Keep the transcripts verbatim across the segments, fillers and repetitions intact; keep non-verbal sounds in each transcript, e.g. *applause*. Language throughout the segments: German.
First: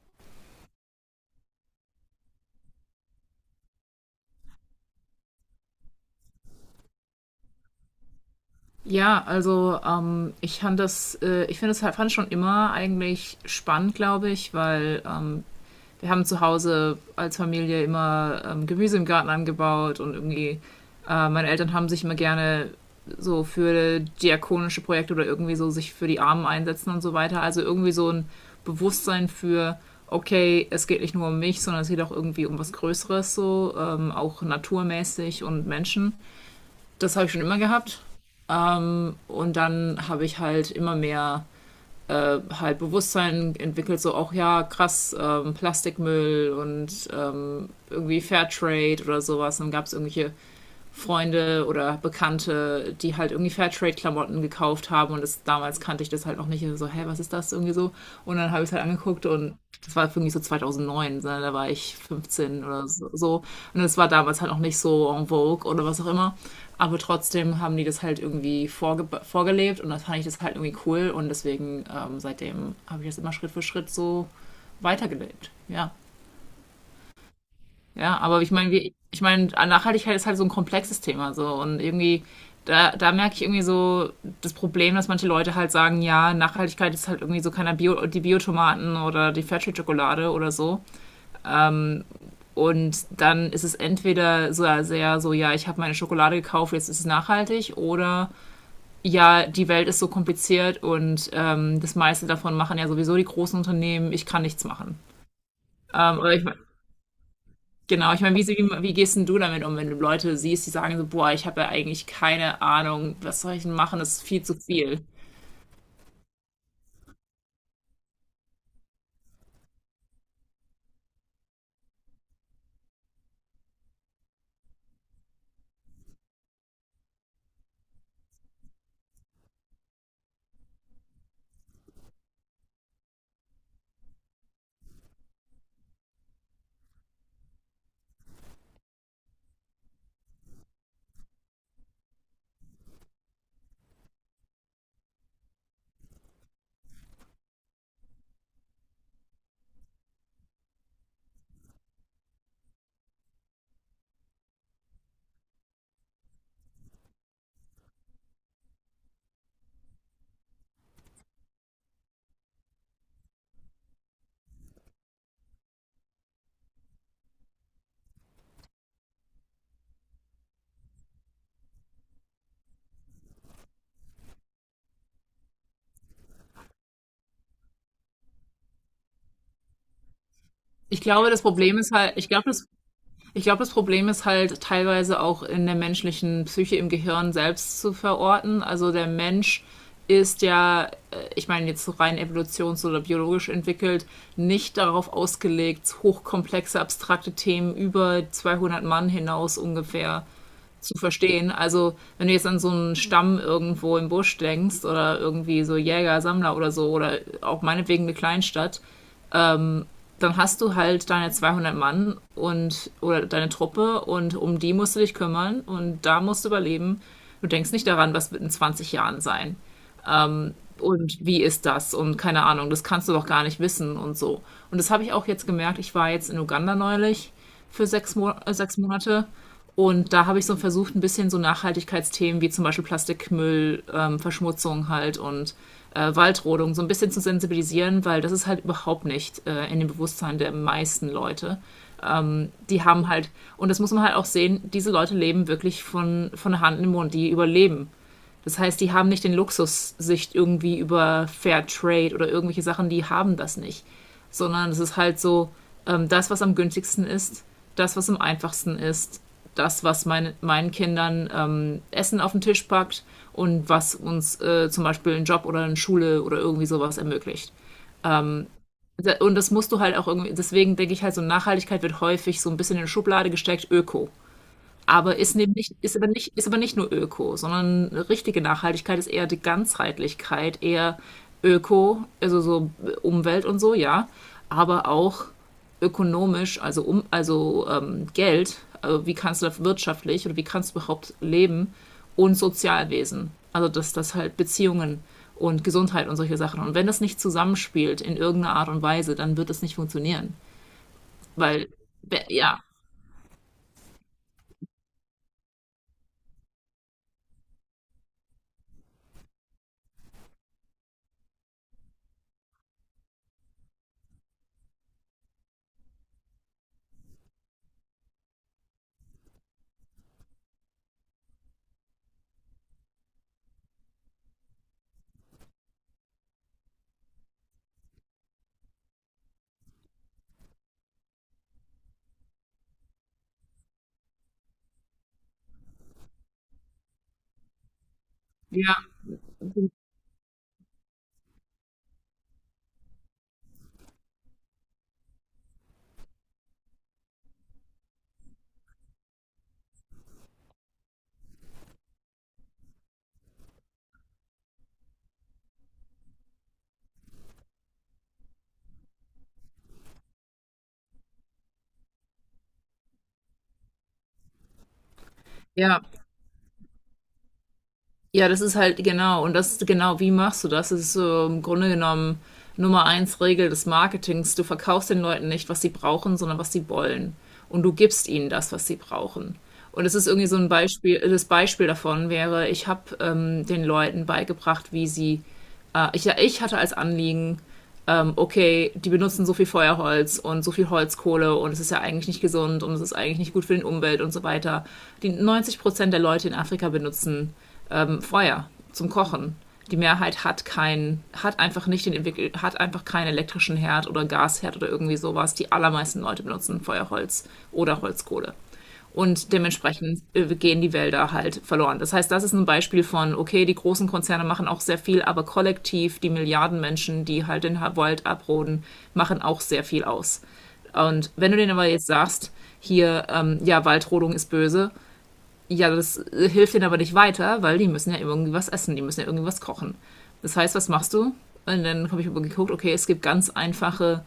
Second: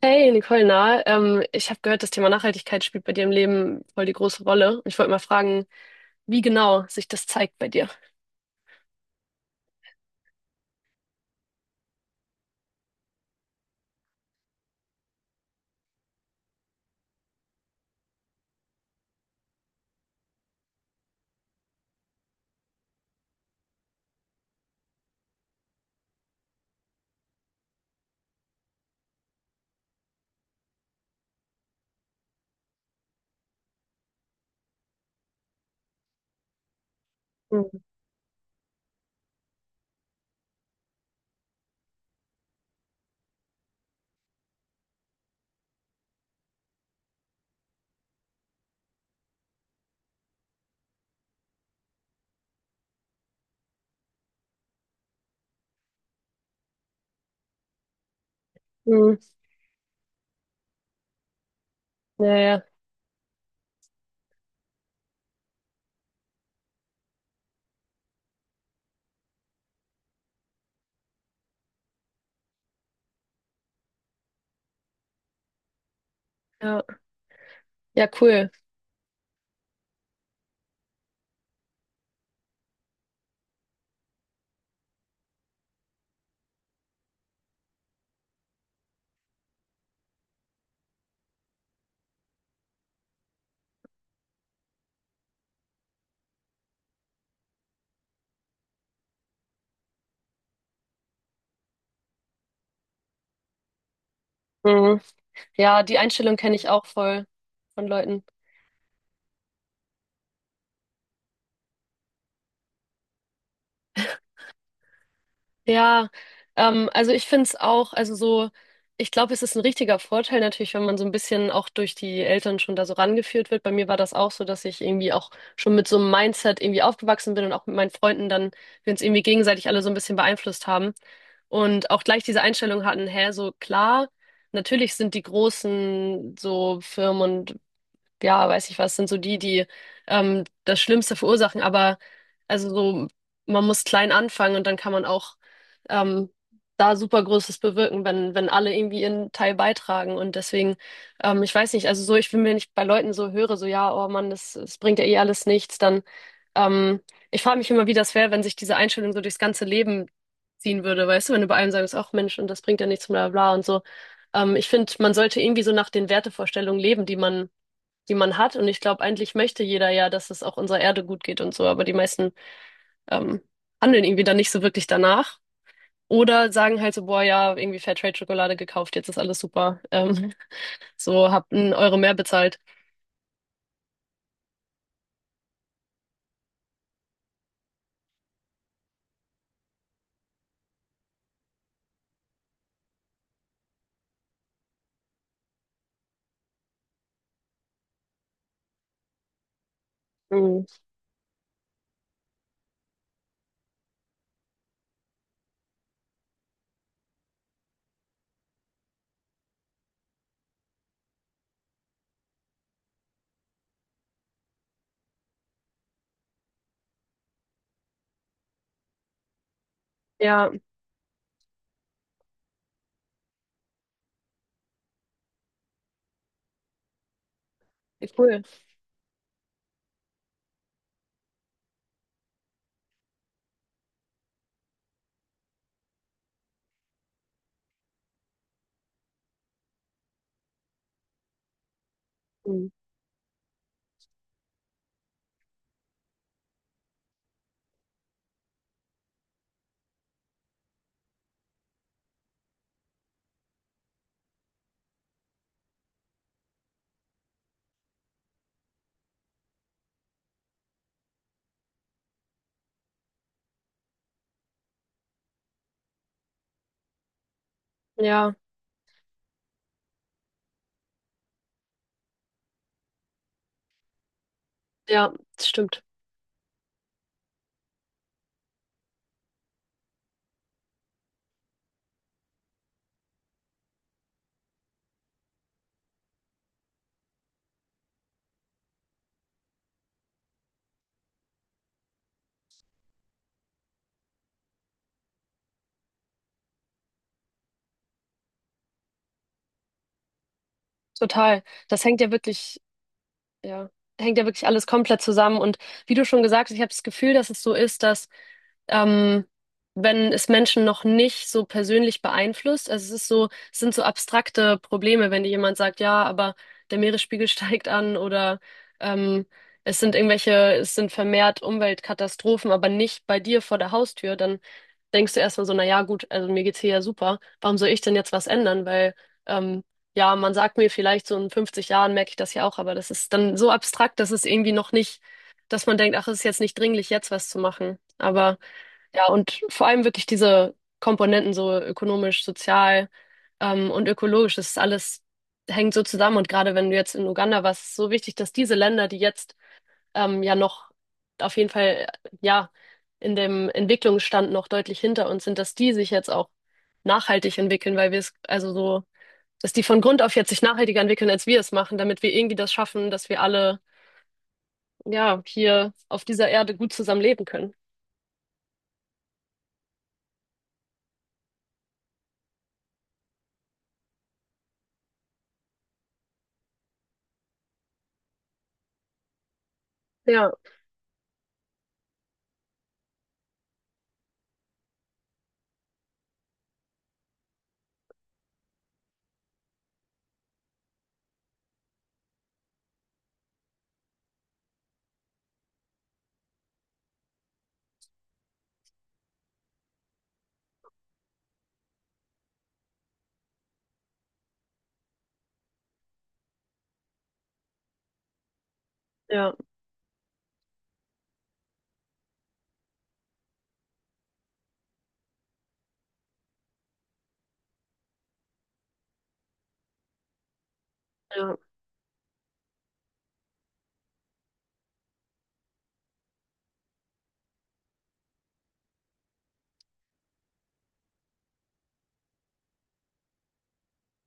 Hey Nicole, na, ähm, ich habe gehört, das Thema Nachhaltigkeit spielt bei dir im Leben voll die große Rolle. Und ich wollte mal fragen, wie genau sich das zeigt bei dir. Ja, also ähm, ich fand das, äh, ich finde es halt, fand schon immer eigentlich spannend, glaube ich, weil ähm, wir haben zu Hause als Familie immer ähm, Gemüse im Garten angebaut und irgendwie äh, meine Eltern haben sich immer gerne so für diakonische Projekte oder irgendwie so sich für die Armen einsetzen und so weiter. Also irgendwie so ein Bewusstsein für, okay, es geht nicht nur um mich, sondern es geht auch irgendwie um was Größeres so, ähm, auch naturmäßig und Menschen. Das habe ich schon immer Mhm. gehabt. Ähm, und dann habe ich halt immer mehr äh, halt Bewusstsein entwickelt, so auch ja, krass, ähm, Plastikmüll und ähm, irgendwie Fairtrade oder sowas. Dann gab es irgendwelche Freunde oder Bekannte, die halt irgendwie Fairtrade-Klamotten gekauft haben und das, damals kannte ich das halt noch nicht. Also so, hä, was ist das irgendwie so? Und dann habe ich es halt Mhm. angeguckt und das war irgendwie so zwanzig null neun, ne, da war ich Ja, fünfzehn ja, oder so- so. Und das war damals halt noch nicht so en vogue oder was auch immer. Aber trotzdem haben die das halt irgendwie vorge vorgelebt und dann fand ich das halt irgendwie cool und deswegen ähm, seitdem habe ich das immer Schritt für Schritt so weitergelebt. Ja. ja, ja, Ja, aber cool. ich meine, wie, ich meine, Nachhaltigkeit ist halt so ein komplexes Thema so und irgendwie da, da merke ich irgendwie so das Problem, dass manche Leute halt sagen, ja, Nachhaltigkeit ist halt irgendwie so keiner Bio, die Biotomaten oder die Fairtrade-Schokolade oder so. Und dann ist es entweder so sehr so, ja, ich habe meine Schokolade gekauft, jetzt ist es nachhaltig, oder ja, die Welt ist so kompliziert und ähm, das meiste davon machen ja sowieso die großen Unternehmen, ich kann nichts machen. Mhm. Ja, die Ähm, aber Einstellung ich, kenne ich auch voll von Genau, ich Leuten. meine, wie, wie, wie gehst denn du damit um, wenn du Leute siehst, die sagen so, boah, ich habe ja eigentlich keine Ahnung, was soll ich denn machen, das ist viel zu viel. Ja, ähm, also ich finde es auch, also so, ich glaube, es ist ein richtiger Vorteil natürlich, wenn man so ein bisschen auch durch die Eltern schon da so rangeführt wird. Bei mir war das auch so, dass ich irgendwie auch schon mit so einem Mindset irgendwie aufgewachsen bin und auch mit meinen Freunden dann, wir uns irgendwie gegenseitig alle so ein bisschen beeinflusst haben, und auch gleich diese Einstellung hatten, hä, so klar, natürlich sind die großen so Firmen, ja, weiß ich was, sind so die, die ähm, das Schlimmste verursachen. Aber, also so, man muss klein anfangen und dann kann man auch ähm, da super Großes bewirken, wenn, wenn alle irgendwie ihren Teil beitragen. Und deswegen, ähm, ich weiß nicht, also so, ich will mir nicht bei Leuten so höre, so ja, oh Mann, das, das bringt ja eh alles nichts, dann, ähm, ich frage mich immer, wie das wäre, wenn sich diese Einstellung so durchs ganze Leben ziehen würde, weißt du, wenn du bei einem sagst, ach Mensch, und das bringt ja nichts, bla bla bla und so. Ähm, ich finde, man sollte irgendwie so nach den Wertevorstellungen leben, die man die man hat. Und ich glaube, eigentlich möchte jeder ja, dass es auch unserer Erde gut geht und so, aber die meisten ähm, handeln irgendwie dann nicht so wirklich danach. Oder sagen halt so, boah, ja, irgendwie Fairtrade-Schokolade gekauft, jetzt ist alles super. Ähm, Ich glaube, so, das habt einen Problem ist Euro halt, mehr ich glaube, bezahlt. das, ich glaube, das Problem ist halt teilweise auch in der menschlichen Psyche im Gehirn selbst zu verorten. Also der Mensch ist ja, äh, ich meine, jetzt so rein evolutions- oder biologisch entwickelt, nicht darauf ausgelegt, hochkomplexe, abstrakte Themen über zweihundert Mann hinaus ungefähr Mhm. zu verstehen. Also, wenn du jetzt an so einen Stamm irgendwo im Busch denkst oder irgendwie so Jäger, Sammler oder so oder auch meinetwegen eine Kleinstadt, dann hast du halt deine zweihundert Mann und oder deine Truppe und um die musst du dich kümmern und da musst du überleben. Du denkst nicht daran, was wird in zwanzig Jahren sein Ja, und wie ist das und keine Ahnung, das kannst du doch gar nicht wissen und so. Und das habe ich auch jetzt gemerkt, ich war jetzt in Uganda neulich für sechs, Mo cool. äh, sechs Monate und da habe ich so versucht, ein bisschen so Nachhaltigkeitsthemen wie zum Beispiel Plastikmüll, ähm, Verschmutzung halt und äh, Waldrodung so ein bisschen zu sensibilisieren, weil das ist halt überhaupt nicht äh, in dem Bewusstsein der meisten Leute. Ähm, Mhm. die haben halt, und das muss man halt auch sehen, diese Leute leben wirklich von, von der Hand in den Mund, die überleben, das heißt, die haben nicht den Luxus, sich irgendwie über Fair Trade oder irgendwelche Sachen, die haben das nicht. Sondern es ist halt so, ähm, das, was am günstigsten ist, das, was am einfachsten ist, das, was mein, meinen Kindern ähm, Essen auf den Tisch packt und was uns äh, zum Beispiel einen Job oder eine Schule oder irgendwie sowas ermöglicht. Ja, Und das musst du halt auch irgendwie, deswegen denke ich halt so, Nachhaltigkeit wird häufig so ein bisschen in eine Schublade gesteckt, Öko. ja, Aber ist das eben nicht, stimmt. ist aber nicht, ist aber nicht nur Öko, sondern richtige Nachhaltigkeit ist eher die Ganzheitlichkeit, eher Öko, also so Umwelt und so, ja, aber auch ökonomisch, also um, also ähm, Geld, also wie kannst du das wirtschaftlich oder wie kannst du überhaupt leben und Sozialwesen. Also dass das halt Beziehungen und Gesundheit und solche Sachen. Und wenn das nicht zusammenspielt in irgendeiner Art und Weise, dann wird das nicht funktionieren. Total. Weil, Das hängt ja wirklich. ja, Ja, hängt ja wirklich alles komplett zusammen. Und wie du schon gesagt hast, ich habe das Gefühl, dass es so ist, dass ähm, wenn es Menschen noch nicht so persönlich beeinflusst, also es ist so, es sind so abstrakte Probleme, wenn dir jemand sagt, ja, aber der Meeresspiegel *laughs* steigt an oder ähm, es sind irgendwelche, es sind vermehrt Umweltkatastrophen, aber nicht bei dir vor der Haustür, dann denkst du erstmal so, na ja, gut, also mir geht's hier ja super, warum soll ich denn jetzt was ändern? Weil, ähm, ja, man sagt mir vielleicht so in fünfzig Jahren merke ich das ja auch, aber das ist dann so abstrakt, dass es irgendwie noch nicht, dass man denkt, ach, es ist jetzt nicht dringlich, jetzt was zu machen. Aber ja, ja, und vor allem wirklich diese Komponenten, so ökonomisch, sozial, ähm, und ökologisch, das ist alles, hängt so zusammen. Und gerade wenn du jetzt in Uganda warst, ist es so wichtig, dass diese Länder, die jetzt ähm, ja noch, auf jeden Fall, ja, in dem Entwicklungsstand noch deutlich hinter uns sind, dass die sich jetzt auch nachhaltig entwickeln, weil wir es, also so, dass die von Grund auf jetzt sich nachhaltiger entwickeln, als wir es machen, damit wir irgendwie das schaffen, dass wir alle, ja, hier ja, auf dieser Erde gut zusammen leben können. ja, das ist halt genau, und das ist genau, wie machst du das? Das ist so im Grunde genommen Nummer eins Regel des Marketings. Du verkaufst den Leuten nicht, was sie brauchen, sondern was sie wollen. Und du gibst ihnen das, was sie brauchen. Und es ist irgendwie Ja, so ein Beispiel, das Beispiel davon wäre, ich habe ähm, den Leuten beigebracht, wie sie, äh, ich, ich hatte als Anliegen, ähm, okay, die benutzen so viel Feuerholz und so viel Holzkohle und es ist ja eigentlich nicht gesund und es ist eigentlich nicht gut für den Umwelt und so weiter. Die neunzig Prozent der Leute in Afrika benutzen ähm, Feuer zum Kochen. Die Mehrheit hat keinen, hat einfach nicht den entwickelt, hat einfach keinen elektrischen Herd oder Gasherd oder irgendwie sowas. Die allermeisten Leute benutzen Feuerholz oder Holzkohle. Und ja, dementsprechend äh, gehen die Wälder halt verloren. Das heißt, das ist ein Beispiel von, okay, die großen Konzerne machen auch sehr viel, aber kollektiv die Milliarden Menschen, die halt den Wald abroden, machen auch sehr viel aus. Und wenn ja, du denen aber jetzt sagst, hier, ähm, ja, Waldrodung ist böse, ja, das äh, hilft denen aber nicht weiter, weil die müssen ja irgendwie was essen, die müssen ja irgendwie was kochen. Das heißt, was machst du? Und dann habe ich aber geguckt, okay, es gibt ganz einfache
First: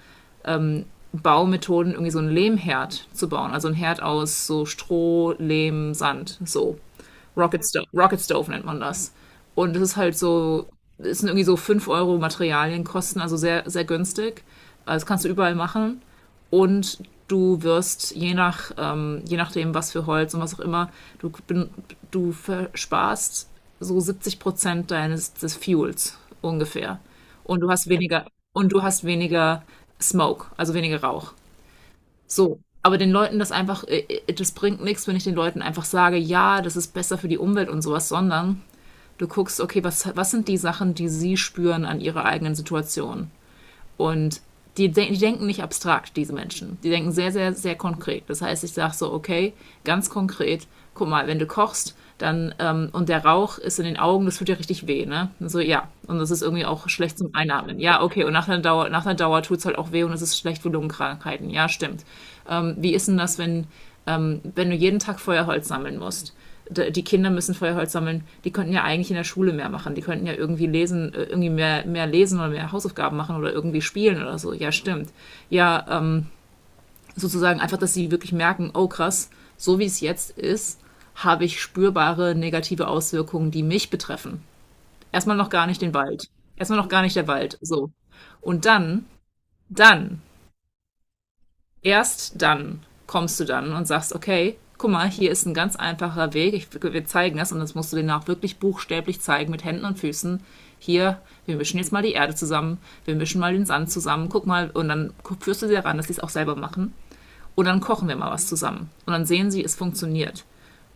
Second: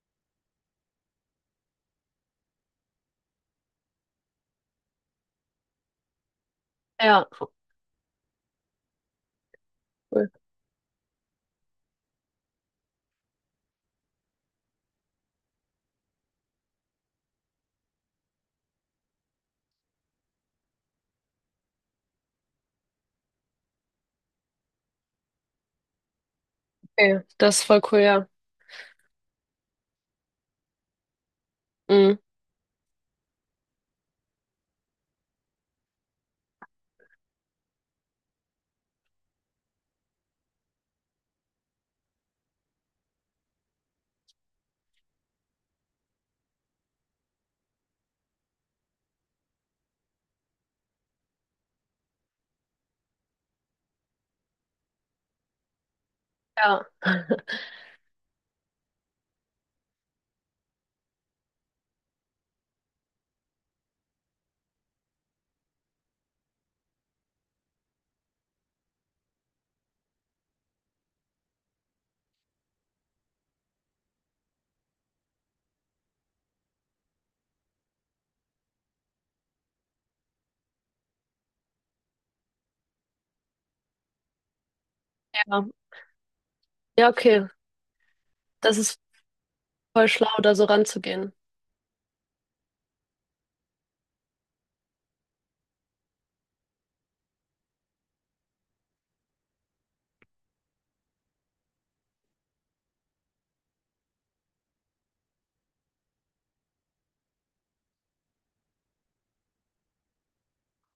Baumethoden, irgendwie so einen Lehmherd zu bauen. Also ein Herd aus so Stroh, Lehm, Sand, so. ja. Rocket Stove, Rocket Stove nennt man das. Und es ist halt Cool. so, es sind irgendwie so fünf Euro Materialien kosten, also sehr, sehr günstig. Also das kannst du überall machen und du wirst je nach ähm, je nachdem was für Holz und was auch immer du du versparst so siebzig Prozent deines des Fuels ungefähr Okay, das und ist du voll hast cool, weniger ja. und du hast weniger Smoke, also weniger Rauch. Mhm. So, aber den Leuten das einfach äh, äh, das bringt nichts, wenn ich den Leuten einfach sage, ja, das ist besser für die Umwelt und sowas, sondern du guckst, okay, was was sind die Sachen, die sie spüren an ihrer eigenen Situation. Und die, die denken nicht abstrakt, diese Menschen. Die denken sehr, sehr, sehr konkret. Das heißt, ich sage so, okay, ganz konkret, guck mal, wenn du kochst, dann, ähm, und der Rauch ist in den Augen, das tut ja richtig weh, ne? Und so, ja. Und das ist irgendwie Ja, auch schlecht zum *laughs* Einatmen. Ja, okay, und nach einer Dauer, nach einer Dauer tut es halt auch weh und es ist schlecht für Lungenkrankheiten. Ja, stimmt. Ähm, wie ist denn das, wenn, ähm, wenn du jeden Tag Feuerholz sammeln musst. Die Kinder müssen Feuerholz sammeln. Die könnten ja eigentlich in der Schule mehr machen. Die könnten ja irgendwie lesen, äh, irgendwie mehr, mehr lesen oder mehr Hausaufgaben machen oder irgendwie spielen oder so. Ja, stimmt. Ja, ähm, sozusagen einfach, dass sie wirklich merken, oh krass, so wie es jetzt ist, habe ich spürbare negative Auswirkungen, die mich betreffen. Erstmal noch ja, gar nicht den Wald. Erstmal noch gar ja, nicht der okay. Wald. So. Und Das ist dann, voll dann schlau, da so ranzugehen. erst dann kommst du dann und sagst, okay, guck mal, hier ist ein ganz einfacher Weg, ich, wir zeigen das und das musst du denen auch wirklich buchstäblich zeigen mit Händen und Füßen. Hier, wir mischen jetzt mal die Erde zusammen, wir mischen mal den Sand zusammen, guck mal, und dann führst du sie daran, dass sie es auch selber machen. Und dann kochen wir mal was zusammen. Und dann sehen sie, es funktioniert.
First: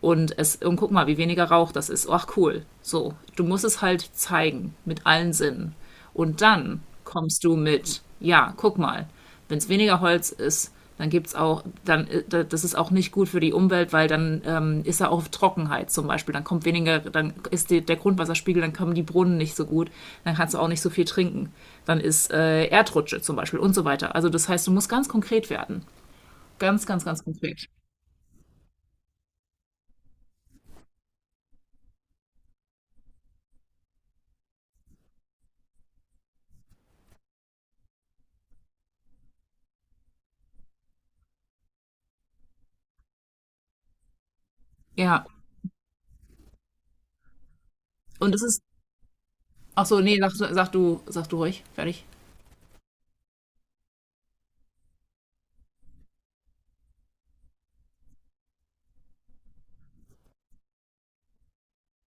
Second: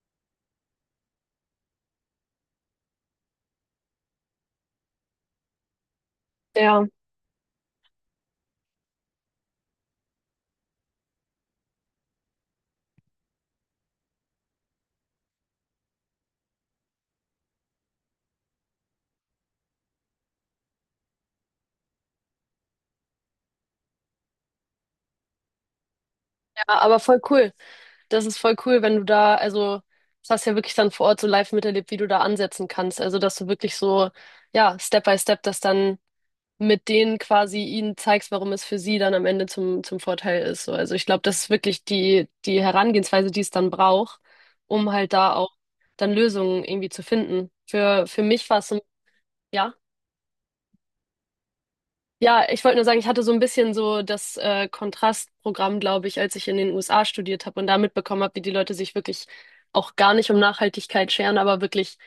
Und, es, und guck mal, wie weniger Rauch das ist. Ach cool. So, du musst es halt zeigen mit allen Sinnen. Und dann Ja, kommst du mit, ja, guck mal, wenn es weniger Holz ist, dann gibt's auch, dann das ist auch nicht gut für die Umwelt, weil dann ähm, ist er auch Trockenheit zum Beispiel. Dann kommt weniger, dann ist die, der Grundwasserspiegel, dann kommen die Brunnen nicht so gut, dann kannst du auch nicht so viel trinken. Dann ist äh, Erdrutsche zum Beispiel und so weiter. Also das heißt, du musst ganz konkret werden. ja, Ganz, aber ganz, voll ganz cool. konkret. Das ist voll cool, wenn du da, also, das hast du ja wirklich dann vor Ort so live miterlebt, wie du da ansetzen kannst. Also, dass du wirklich so, ja, Step by Step das dann mit denen quasi ihnen zeigst, warum es für sie dann am Ende zum, zum Vorteil ist. So, also ich glaube, das ist wirklich die, die Herangehensweise, die es dann braucht, um halt Ja. da auch dann Lösungen irgendwie zu finden. Für, für Und es mich war ist. es so, ja. Ach so, nee, sag, sag du, sag du ruhig. Fertig. Ja, ich wollte nur sagen, ich hatte so ein bisschen so das äh, Kontrastprogramm, glaube ich, als ich in den U S A studiert habe und da mitbekommen habe, wie die Leute sich wirklich auch gar nicht um Nachhaltigkeit scheren, aber wirklich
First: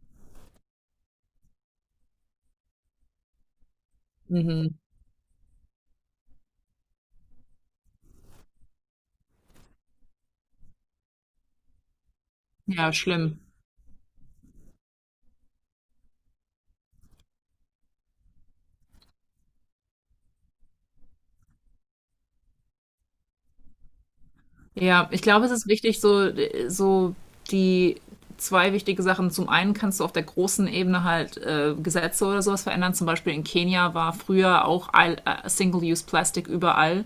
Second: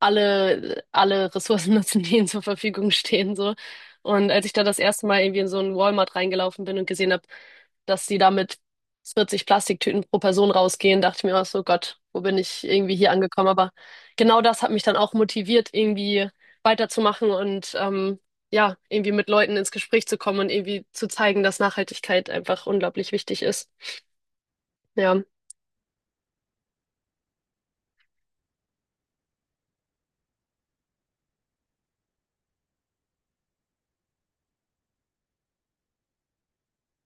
alle, alle Ressourcen *laughs* nutzen, die ihnen zur Verfügung stehen, so. Und als ich da Mhm. das erste Mal irgendwie in so einen Walmart reingelaufen bin und gesehen habe, dass sie da mit vierzig Plastiktüten pro Person rausgehen, dachte ich mir auch so, Gott, wo bin ich Ja, irgendwie hier schlimm. angekommen? Aber genau das hat mich dann auch motiviert, irgendwie weiterzumachen und ähm, ja, irgendwie mit Leuten ins Gespräch zu kommen und irgendwie zu zeigen, dass Nachhaltigkeit einfach unglaublich wichtig ist. Ja, Ja, ich glaube, es ist wichtig, so, so die zwei wichtige Sachen. Zum einen kannst du auf der großen Ebene halt äh, Gesetze oder sowas verändern. Zum Beispiel in Kenia war früher auch all- äh, Single-Use-Plastik überall.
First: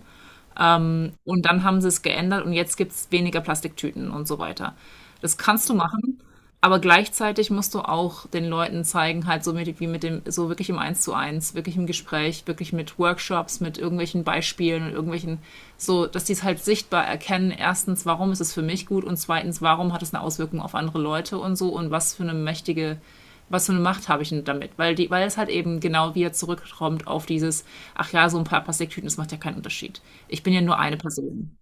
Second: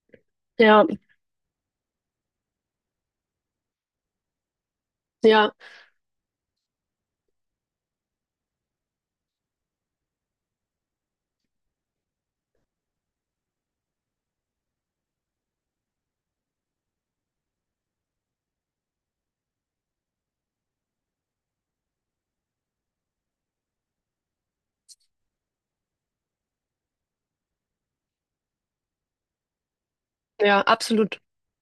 ja, Und dann haben sie es geändert und jetzt gibt es weniger Plastiktüten und so weiter. Das ja, kannst du machen, aber gleichzeitig musst du auch den Leuten zeigen, halt so mit, wie mit dem, so wirklich im Eins zu eins, wirklich im Gespräch, wirklich mit Workshops, mit irgendwelchen Beispielen und irgendwelchen, so, dass die es halt sichtbar erkennen. Erstens, warum ist es für mich gut und zweitens, warum hat es eine Auswirkung auf andere Leute und so und was für eine mächtige was für eine Macht habe ich denn damit? Weil, die, weil es halt eben genau wieder zurückkommt auf dieses, ach ja, so ein paar Plastiktüten, das macht ja keinen Unterschied. Ich bin ja, ja nur eine absolut. Person.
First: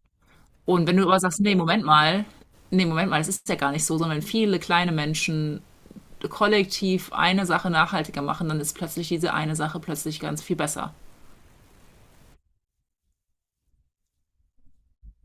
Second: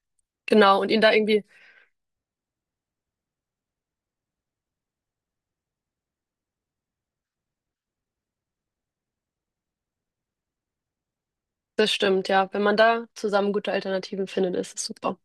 Genau. Und Und wenn ihn du da aber sagst, irgendwie, nee, Moment mal, nee, Moment mal, das ist ja gar nicht so, sondern viele kleine Menschen kollektiv eine Sache nachhaltiger machen, dann ist plötzlich diese eine Sache plötzlich ganz viel besser. das stimmt, ja. Wenn man da zusammen gute Alternativen findet, ist es super.